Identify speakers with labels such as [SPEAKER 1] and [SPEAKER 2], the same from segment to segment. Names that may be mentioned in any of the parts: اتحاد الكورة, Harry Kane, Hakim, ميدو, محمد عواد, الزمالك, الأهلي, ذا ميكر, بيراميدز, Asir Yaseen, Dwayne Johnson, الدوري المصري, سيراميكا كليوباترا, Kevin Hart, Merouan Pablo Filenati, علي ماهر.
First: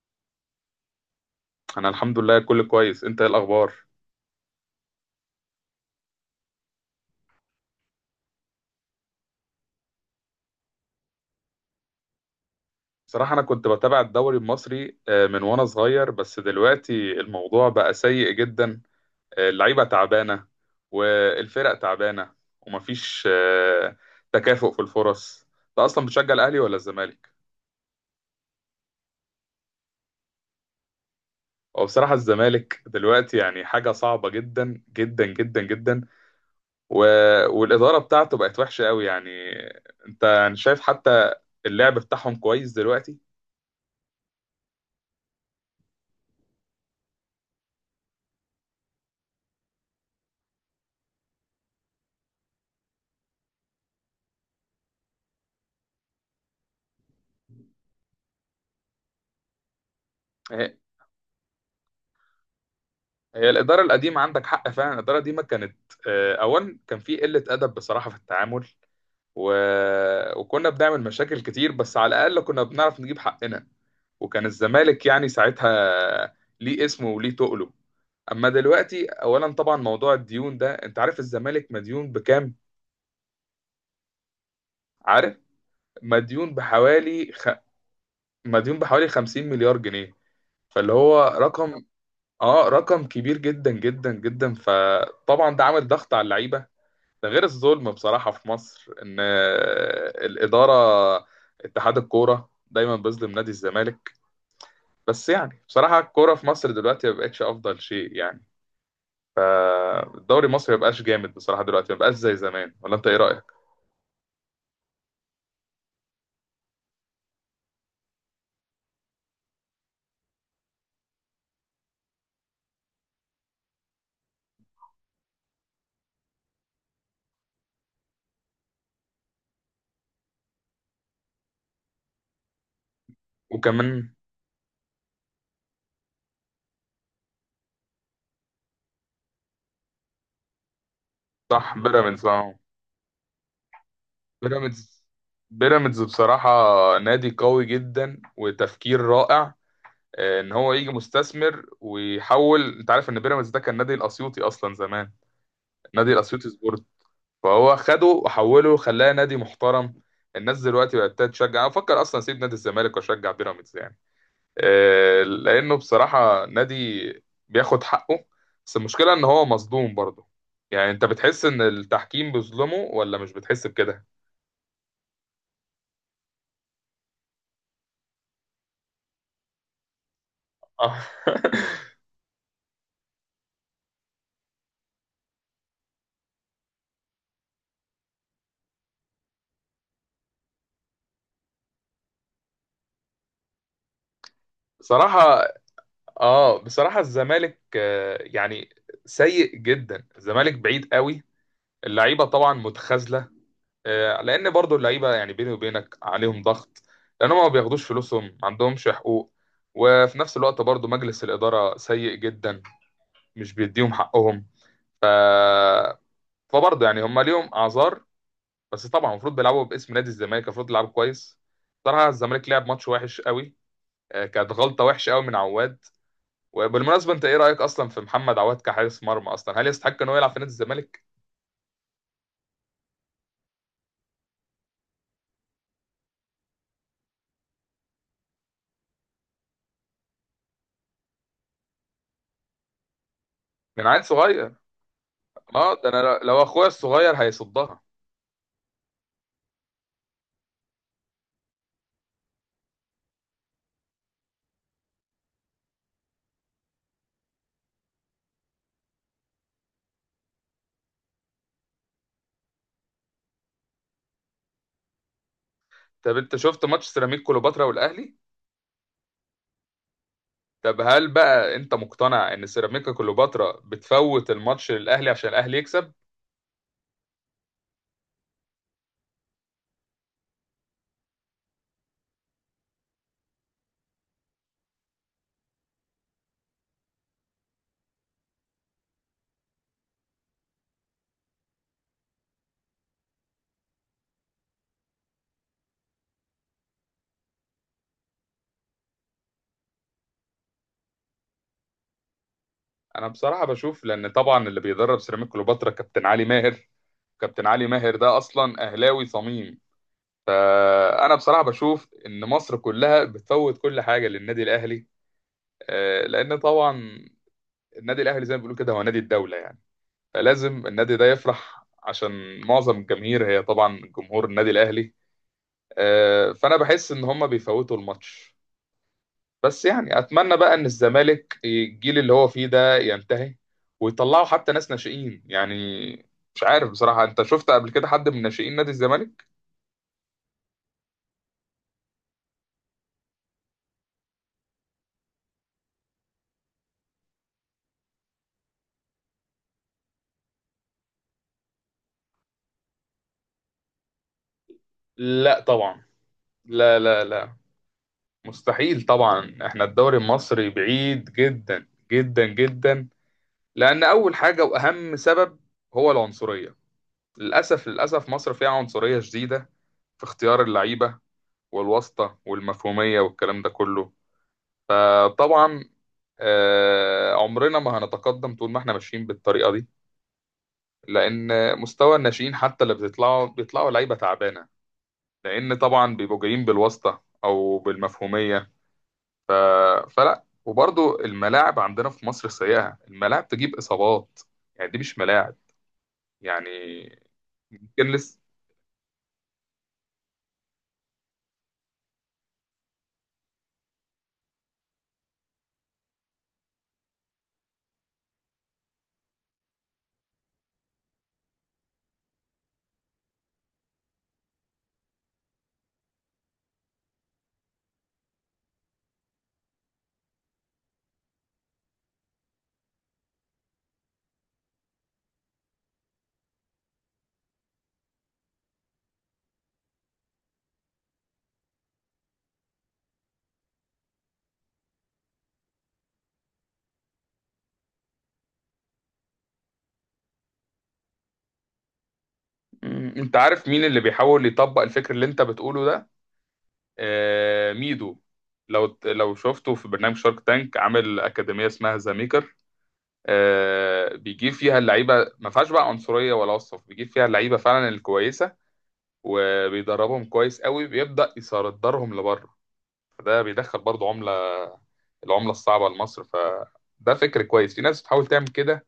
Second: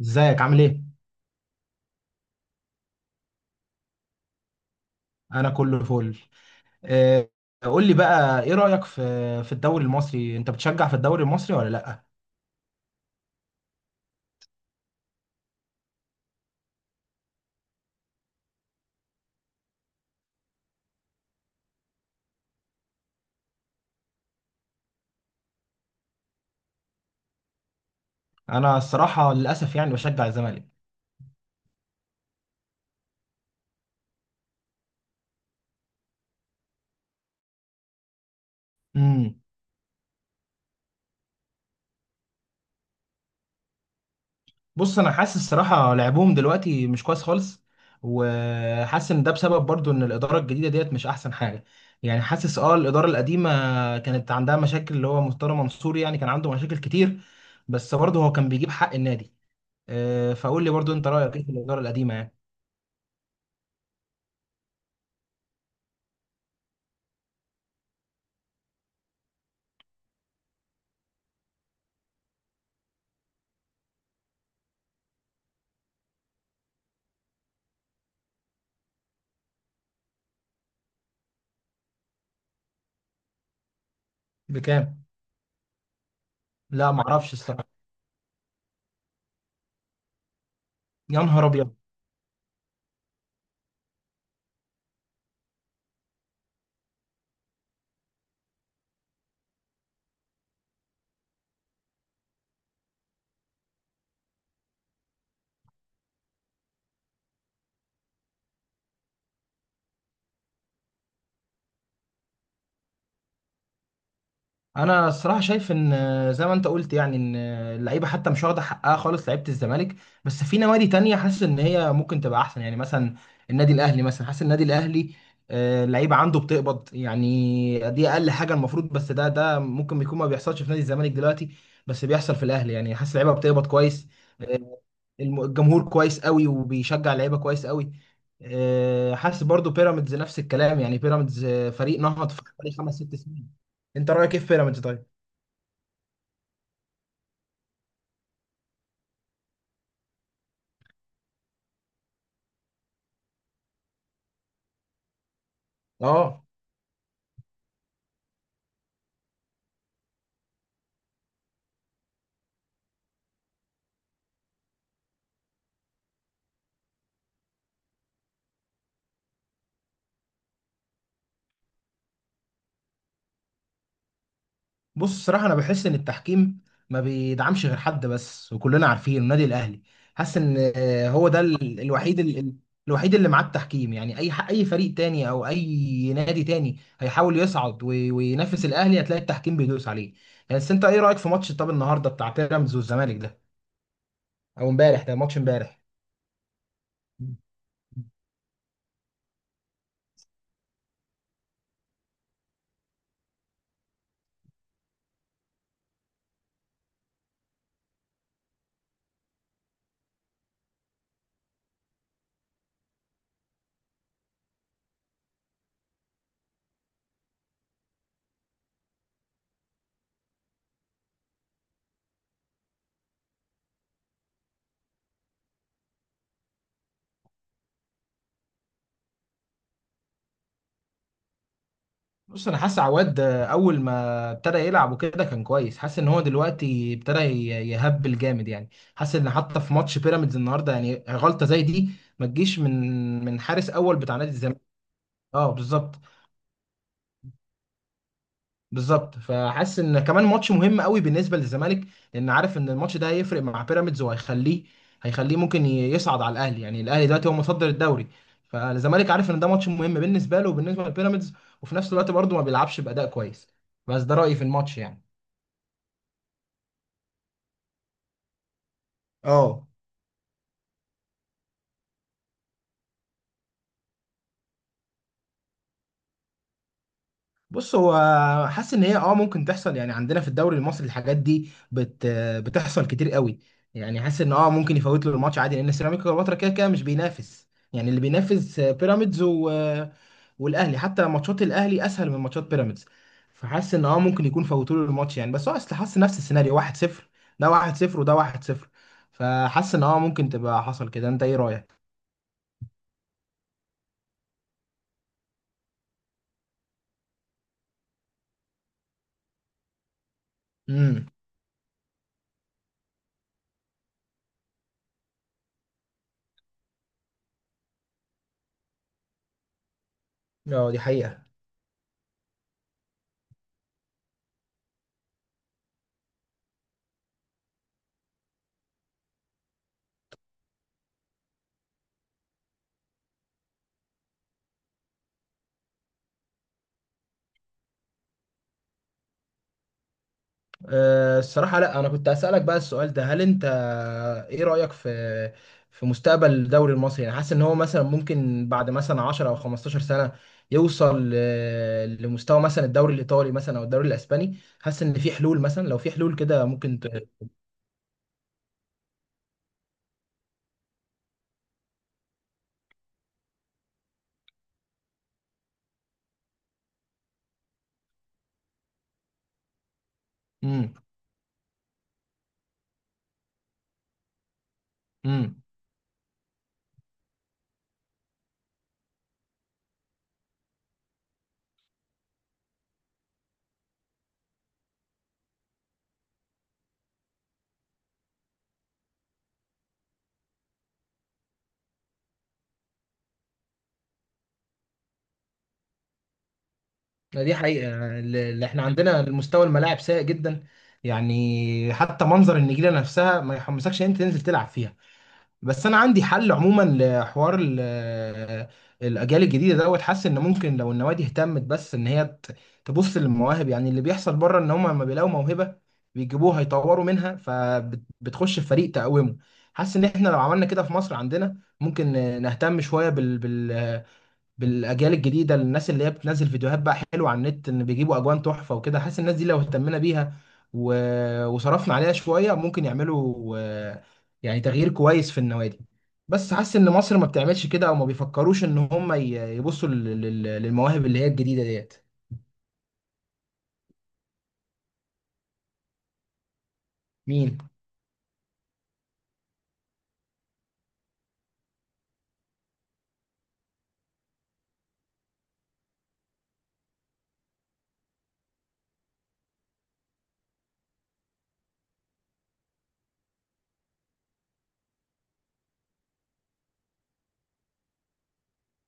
[SPEAKER 1] ازيك عامل ايه؟
[SPEAKER 2] انا الحمد لله كل كويس. انت ايه الاخبار؟
[SPEAKER 1] انا كله فل. آه، قول لي بقى ايه رأيك في الدوري المصري، انت بتشجع في الدوري المصري ولا لا؟
[SPEAKER 2] بصراحه انا كنت بتابع الدوري المصري من وانا صغير، بس دلوقتي الموضوع بقى سيء جدا. اللعيبه تعبانه والفرق تعبانه، ومفيش تكافؤ في الفرص. انت اصلا بتشجع الاهلي ولا الزمالك؟
[SPEAKER 1] انا الصراحة للاسف يعني بشجع الزمالك.
[SPEAKER 2] هو بصراحه الزمالك دلوقتي يعني حاجه صعبه جدا جدا جدا جدا، و... والاداره بتاعته بقت وحشه قوي يعني.
[SPEAKER 1] امم
[SPEAKER 2] انت يعني شايف حتى اللعب بتاعهم كويس دلوقتي؟
[SPEAKER 1] بص انا حاسس الصراحة لعبهم دلوقتي مش كويس خالص، وحاسس ان ده بسبب برضو ان الإدارة الجديدة ديت مش احسن حاجة. يعني حاسس اه الإدارة القديمة كانت عندها مشاكل، اللي هو مستر منصور يعني كان عنده مشاكل كتير، بس برضه هو كان بيجيب حق النادي. فقول لي برضو انت رأيك ايه في الإدارة القديمة يعني.
[SPEAKER 2] هي الإدارة القديمة، عندك حق فعلا. الإدارة القديمة كانت أولا كان في قلة أدب بصراحة في التعامل، و... وكنا بنعمل مشاكل كتير، بس على الأقل كنا بنعرف نجيب حقنا. وكان الزمالك يعني ساعتها ليه اسمه وليه تقله. أما دلوقتي أولا طبعا موضوع الديون ده، أنت عارف الزمالك مديون بكام؟
[SPEAKER 1] بكام؟
[SPEAKER 2] عارف؟ مديون
[SPEAKER 1] لا ما
[SPEAKER 2] بحوالي
[SPEAKER 1] اعرفش الصراحه.
[SPEAKER 2] مديون بحوالي 50 مليار جنيه. فاللي
[SPEAKER 1] يا
[SPEAKER 2] هو
[SPEAKER 1] نهار ابيض!
[SPEAKER 2] رقم، آه رقم كبير جدا جدا جدا. فطبعا ده عامل ضغط على اللعيبة. ده غير الظلم بصراحة في مصر، إن الإدارة، اتحاد الكورة دايما بيظلم نادي الزمالك. بس يعني بصراحة الكورة في مصر دلوقتي ما بقتش أفضل شيء يعني. الدوري المصري ما بقاش جامد بصراحة دلوقتي، ما بقاش زي زمان. ولا أنت إيه رأيك؟
[SPEAKER 1] انا الصراحه شايف ان زي ما انت قلت يعني ان اللعيبه حتى مش واخده حقها خالص، لعيبه الزمالك. بس في نوادي تانية حاسس ان هي ممكن تبقى احسن، يعني مثلا النادي الاهلي، مثلا حاسس النادي الاهلي اللعيبه عنده بتقبض. يعني دي اقل حاجه المفروض، بس ده ممكن بيكون ما بيحصلش في نادي الزمالك دلوقتي، بس بيحصل في الاهلي. يعني حاسس اللعيبه بتقبض كويس.
[SPEAKER 2] وكمان
[SPEAKER 1] آه، الجمهور كويس قوي وبيشجع اللعيبه كويس قوي. حاسس برضو بيراميدز نفس الكلام، يعني بيراميدز
[SPEAKER 2] صح،
[SPEAKER 1] فريق
[SPEAKER 2] بيراميدز
[SPEAKER 1] نهض في
[SPEAKER 2] أهو.
[SPEAKER 1] حوالي خمس ست سنين. انت رايك ايه في بيراميدز
[SPEAKER 2] بيراميدز،
[SPEAKER 1] طيب؟
[SPEAKER 2] بيراميدز بصراحة نادي قوي جدا وتفكير رائع. إن هو يجي مستثمر ويحول. أنت عارف إن بيراميدز ده كان نادي الأسيوطي أصلا زمان، نادي
[SPEAKER 1] اه.
[SPEAKER 2] الأسيوطي سبورت. فهو خده وحوله، خلاه نادي محترم. الناس دلوقتي بقت تشجع. افكر اصلا اسيب نادي الزمالك واشجع بيراميدز يعني، لانه بصراحه نادي بياخد حقه. بس المشكله ان هو مظلوم برضه. يعني انت بتحس ان التحكيم بيظلمه ولا مش بتحس بكده؟
[SPEAKER 1] بص الصراحه انا بحس ان التحكيم ما بيدعمش غير حد بس، وكلنا عارفين النادي الاهلي. حاسس ان
[SPEAKER 2] آه.
[SPEAKER 1] هو ده الوحيد، الوحيد اللي معاه التحكيم. يعني اي اي فريق تاني او اي نادي تاني هيحاول يصعد وينافس الاهلي، هتلاقي التحكيم بيدوس عليه يعني. بس انت ايه رايك في ماتش، طب، النهارده بتاع بيراميدز والزمالك ده، او امبارح، ده
[SPEAKER 2] بصراحه،
[SPEAKER 1] ماتش امبارح.
[SPEAKER 2] اه بصراحه الزمالك يعني سيء جدا. الزمالك بعيد قوي. اللعيبه طبعا متخاذله، لان برضو اللعيبه يعني بيني وبينك عليهم ضغط، لان هم ما بياخدوش فلوسهم، ما عندهمش حقوق. وفي نفس الوقت برضو مجلس الاداره سيء جدا، مش بيديهم حقهم. ف فبرضو يعني هم ليهم اعذار. بس طبعا المفروض بيلعبوا باسم نادي الزمالك، المفروض يلعبوا كويس. صراحه الزمالك لعب ماتش وحش قوي. كانت غلطه وحشه قوي من عواد. وبالمناسبه، انت ايه رايك اصلا في محمد عواد كحارس مرمى اصلا؟ هل يستحق ان هو يلعب في نادي الزمالك؟
[SPEAKER 1] بص انا حاسس عواد ده اول ما ابتدى يلعب وكده كان كويس، حاسس ان هو دلوقتي ابتدى يهبل جامد يعني. حاسس ان حتى في ماتش بيراميدز النهارده، يعني غلطه زي دي ما تجيش من حارس
[SPEAKER 2] من
[SPEAKER 1] اول
[SPEAKER 2] عيل
[SPEAKER 1] بتاع نادي
[SPEAKER 2] صغير.
[SPEAKER 1] الزمالك. اه
[SPEAKER 2] اه، ده
[SPEAKER 1] بالظبط.
[SPEAKER 2] انا لو اخويا الصغير هيصدها.
[SPEAKER 1] بالظبط، فحاسس ان كمان ماتش مهم قوي بالنسبه للزمالك، لان عارف ان الماتش ده هيفرق مع بيراميدز، هيخليه ممكن يصعد على الاهلي. يعني الاهلي دلوقتي هو متصدر الدوري، فالزمالك عارف ان ده ماتش مهم بالنسبه له وبالنسبه لبيراميدز، وفي نفس الوقت برضه ما بيلعبش باداء كويس. بس ده رايي في الماتش يعني.
[SPEAKER 2] طب انت شفت ماتش سيراميكا كليوباترا والاهلي؟
[SPEAKER 1] اه.
[SPEAKER 2] طب هل بقى انت مقتنع ان سيراميكا كليوباترا بتفوت الماتش للاهلي عشان الاهلي يكسب؟
[SPEAKER 1] بص هو حاسس ان هي اه ممكن تحصل، يعني عندنا في الدوري المصري الحاجات دي بتحصل كتير قوي. يعني حاسس ان اه ممكن يفوت له الماتش عادي، لان سيراميكا كليوباترا كده كده مش بينافس. يعني اللي بينافس بيراميدز والاهلي، حتى ماتشات الاهلي اسهل من ماتشات بيراميدز. فحاسس ان اه ممكن يكون فوتوا له الماتش يعني، بس هو اصل حاسس نفس السيناريو، 1-0 ده، 1-0 وده 1-0. فحاسس ان اه ممكن تبقى حصل كده. انت ايه رايك؟
[SPEAKER 2] انا بصراحه بشوف، لان طبعا اللي بيدرب سيراميكا كليوباترا كابتن علي ماهر. كابتن علي ماهر ده اصلا اهلاوي صميم.
[SPEAKER 1] امم
[SPEAKER 2] فانا بصراحه بشوف ان مصر كلها بتفوت كل حاجه للنادي الاهلي. لان طبعا النادي الاهلي زي ما بيقولوا كده هو نادي الدوله يعني. فلازم
[SPEAKER 1] اه دي
[SPEAKER 2] النادي ده
[SPEAKER 1] حقيقة.
[SPEAKER 2] يفرح عشان معظم الجماهير هي طبعا جمهور النادي الاهلي. فانا بحس ان هم بيفوتوا الماتش. بس يعني اتمنى بقى ان الزمالك الجيل اللي هو فيه ده ينتهي، ويطلعوا حتى ناس ناشئين يعني. مش عارف بصراحة، انت شفت قبل كده حد من ناشئين نادي الزمالك؟
[SPEAKER 1] أه، الصراحة لا، أنا كنت أسألك بقى السؤال ده، هل أنت إيه رأيك في مستقبل الدوري المصري؟ يعني حاسس إن هو مثلا ممكن بعد مثلا 10 أو 15 سنة يوصل لمستوى مثلا الدوري الإيطالي مثلا، أو الدوري الإسباني. حاسس إن في
[SPEAKER 2] لا
[SPEAKER 1] حلول؟ مثلا لو
[SPEAKER 2] طبعا.
[SPEAKER 1] في حلول كده
[SPEAKER 2] لا
[SPEAKER 1] ممكن
[SPEAKER 2] لا لا، مستحيل طبعا. احنا الدوري المصري بعيد جدا جدا جدا. لان اول حاجة واهم سبب هو العنصرية. للاسف للاسف مصر فيها عنصرية شديدة في اختيار
[SPEAKER 1] امم
[SPEAKER 2] اللعيبة، والواسطة والمفهومية والكلام ده كله.
[SPEAKER 1] امم
[SPEAKER 2] فطبعا عمرنا ما هنتقدم طول ما احنا ماشيين بالطريقه دي. لان مستوى الناشئين حتى اللي بيطلعوا، بيطلعوا لعيبه تعبانه، لان طبعا بيبقوا جايين بالواسطه او بالمفهوميه. ف... فلا، وبرضو الملاعب عندنا في مصر سيئه. الملاعب تجيب اصابات، يعني دي مش ملاعب يعني.
[SPEAKER 1] دي حقيقة،
[SPEAKER 2] ممكن
[SPEAKER 1] يعني
[SPEAKER 2] لسه.
[SPEAKER 1] اللي إحنا عندنا المستوى الملاعب سيء جدا. يعني حتى منظر النجيلة نفسها ما يحمسكش إن أنت تنزل تلعب فيها. بس انا عندي حل عموما لحوار الاجيال الجديده دوت. حاسس ان ممكن لو النوادي اهتمت، بس ان هي تبص للمواهب، يعني اللي بيحصل بره ان هم لما بيلاقوا موهبه بيجيبوها يطوروا منها، فبتخش في فريق تقومه. حاسس ان احنا لو عملنا كده في مصر عندنا، ممكن نهتم شويه بالاجيال الجديده. الناس اللي هي بتنزل فيديوهات بقى حلوه على النت، ان بيجيبوا اجوان تحفه وكده، حاسس الناس دي لو اهتمنا بيها و... وصرفنا عليها شويه ممكن يعملوا يعني تغيير كويس في النوادي. بس حاسس ان مصر ما بتعملش كده، او ما بيفكروش ان هم يبصوا للمواهب اللي هي الجديده ديت.
[SPEAKER 2] انت عارف مين اللي بيحاول يطبق الفكر اللي انت بتقوله ده؟
[SPEAKER 1] مين؟
[SPEAKER 2] ميدو. لو شفته في برنامج شارك تانك، عامل اكاديميه اسمها ذا ميكر. بيجيب فيها اللعيبه، ما فيهاش بقى عنصريه ولا وصف. بيجيب فيها اللعيبه فعلا الكويسه، وبيدربهم كويس قوي. بيبدا يصدرهم لبره، فده بيدخل برضو عمله، العمله الصعبه لمصر. فده فكر كويس، في ناس بتحاول تعمل كده.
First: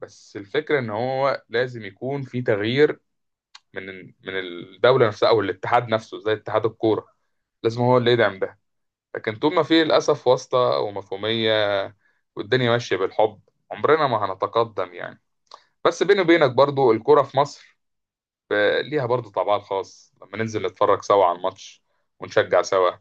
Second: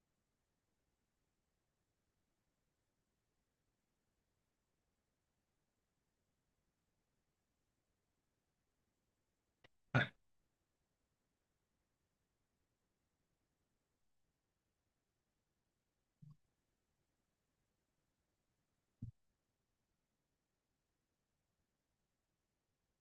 [SPEAKER 2] بس الفكره ان هو لازم يكون في تغيير من الدوله نفسها او الاتحاد نفسه زي اتحاد الكوره. لازم هو اللي يدعم ده. لكن طول ما في للاسف واسطه ومفهوميه، والدنيا ماشيه بالحب، عمرنا ما هنتقدم يعني. بس بيني وبينك برضو الكرة في مصر ليها برضو طابعها الخاص لما ننزل نتفرج سوا على الماتش، ونشجع سوا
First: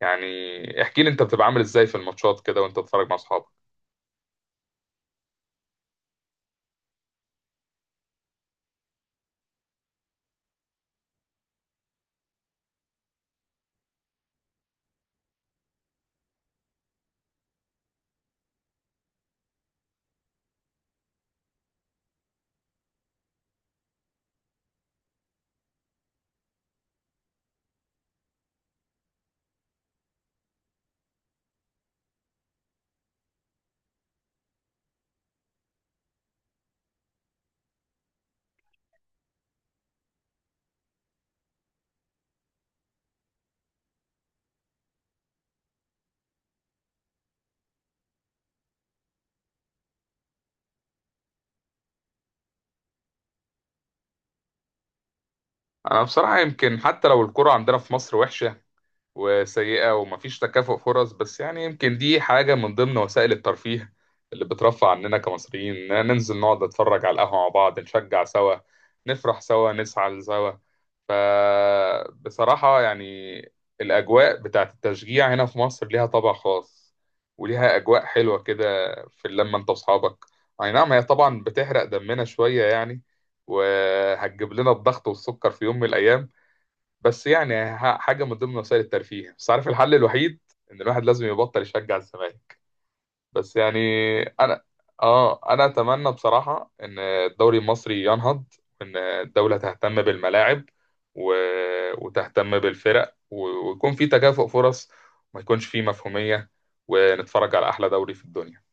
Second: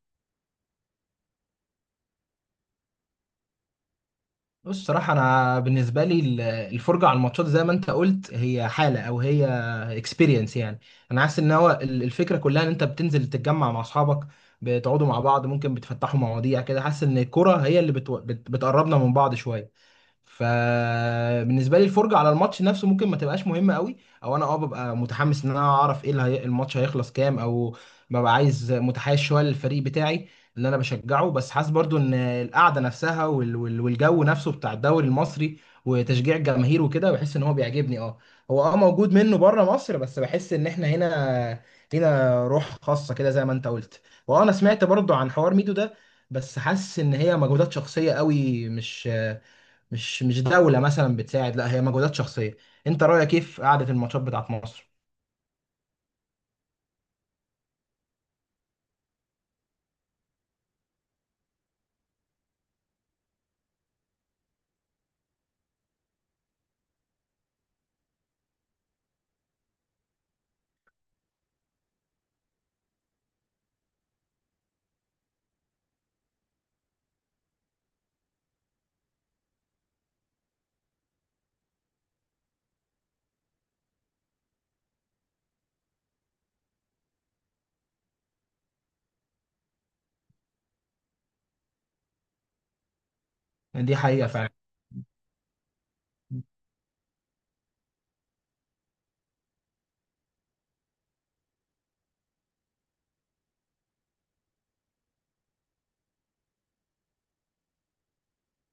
[SPEAKER 2] يعني. احكي لي انت بتبقى عامل ازاي في الماتشات كده وانت بتتفرج مع اصحابك؟
[SPEAKER 1] بص صراحة أنا بالنسبة لي الفرجة على الماتشات زي ما أنت قلت هي حالة، أو هي اكسبيرينس يعني. أنا حاسس إن هو الفكرة كلها إن أنت بتنزل تتجمع مع أصحابك، بتقعدوا مع بعض، ممكن بتفتحوا مواضيع كده. حاسس إن الكرة هي اللي بتقربنا من بعض شوية. فبالنسبه لي الفرجه على الماتش نفسه ممكن ما تبقاش مهمه قوي، او انا اه ببقى متحمس ان انا اعرف ايه الماتش هيخلص كام، او ببقى عايز متحيز شويه للفريق بتاعي اللي انا بشجعه. بس حاسس برضو ان القعده نفسها والجو نفسه بتاع الدوري المصري وتشجيع الجماهير وكده، بحس ان هو بيعجبني. اه هو اه موجود منه بره مصر، بس بحس ان احنا هنا لينا روح خاصه كده زي ما انت قلت. وانا سمعت برضو عن حوار ميدو ده، بس حاسس ان هي مجهودات شخصيه قوي، مش مش دولة مثلا بتساعد، لا هي مجهودات شخصية. انت رأيك كيف قعدة الماتشات بتاعت مصر؟
[SPEAKER 2] انا بصراحة يمكن حتى لو الكرة عندنا في مصر وحشة وسيئة ومفيش تكافؤ فرص، بس يعني يمكن دي حاجة من ضمن وسائل الترفيه اللي بترفع عننا كمصريين، إننا ننزل نقعد نتفرج على القهوة مع بعض، نشجع سوا، نفرح سوا، نزعل سوا. فبصراحة يعني الأجواء بتاعت التشجيع هنا في مصر ليها طابع خاص، وليها أجواء حلوة كده في اللمة أنت وأصحابك. أي نعم، هي طبعا بتحرق دمنا شوية يعني، وهتجيب لنا الضغط والسكر في يوم من الأيام، بس يعني حاجة من ضمن وسائل الترفيه. بس عارف الحل الوحيد؟ إن الواحد لازم يبطل يشجع الزمالك. بس يعني
[SPEAKER 1] دي حقيقة
[SPEAKER 2] انا،
[SPEAKER 1] فعلا.
[SPEAKER 2] اه انا اتمنى بصراحه ان الدوري المصري ينهض، وان الدوله تهتم بالملاعب، و... وتهتم بالفرق، ويكون في تكافؤ فرص، وما يكونش في مفهوميه، ونتفرج على احلى دوري في الدنيا.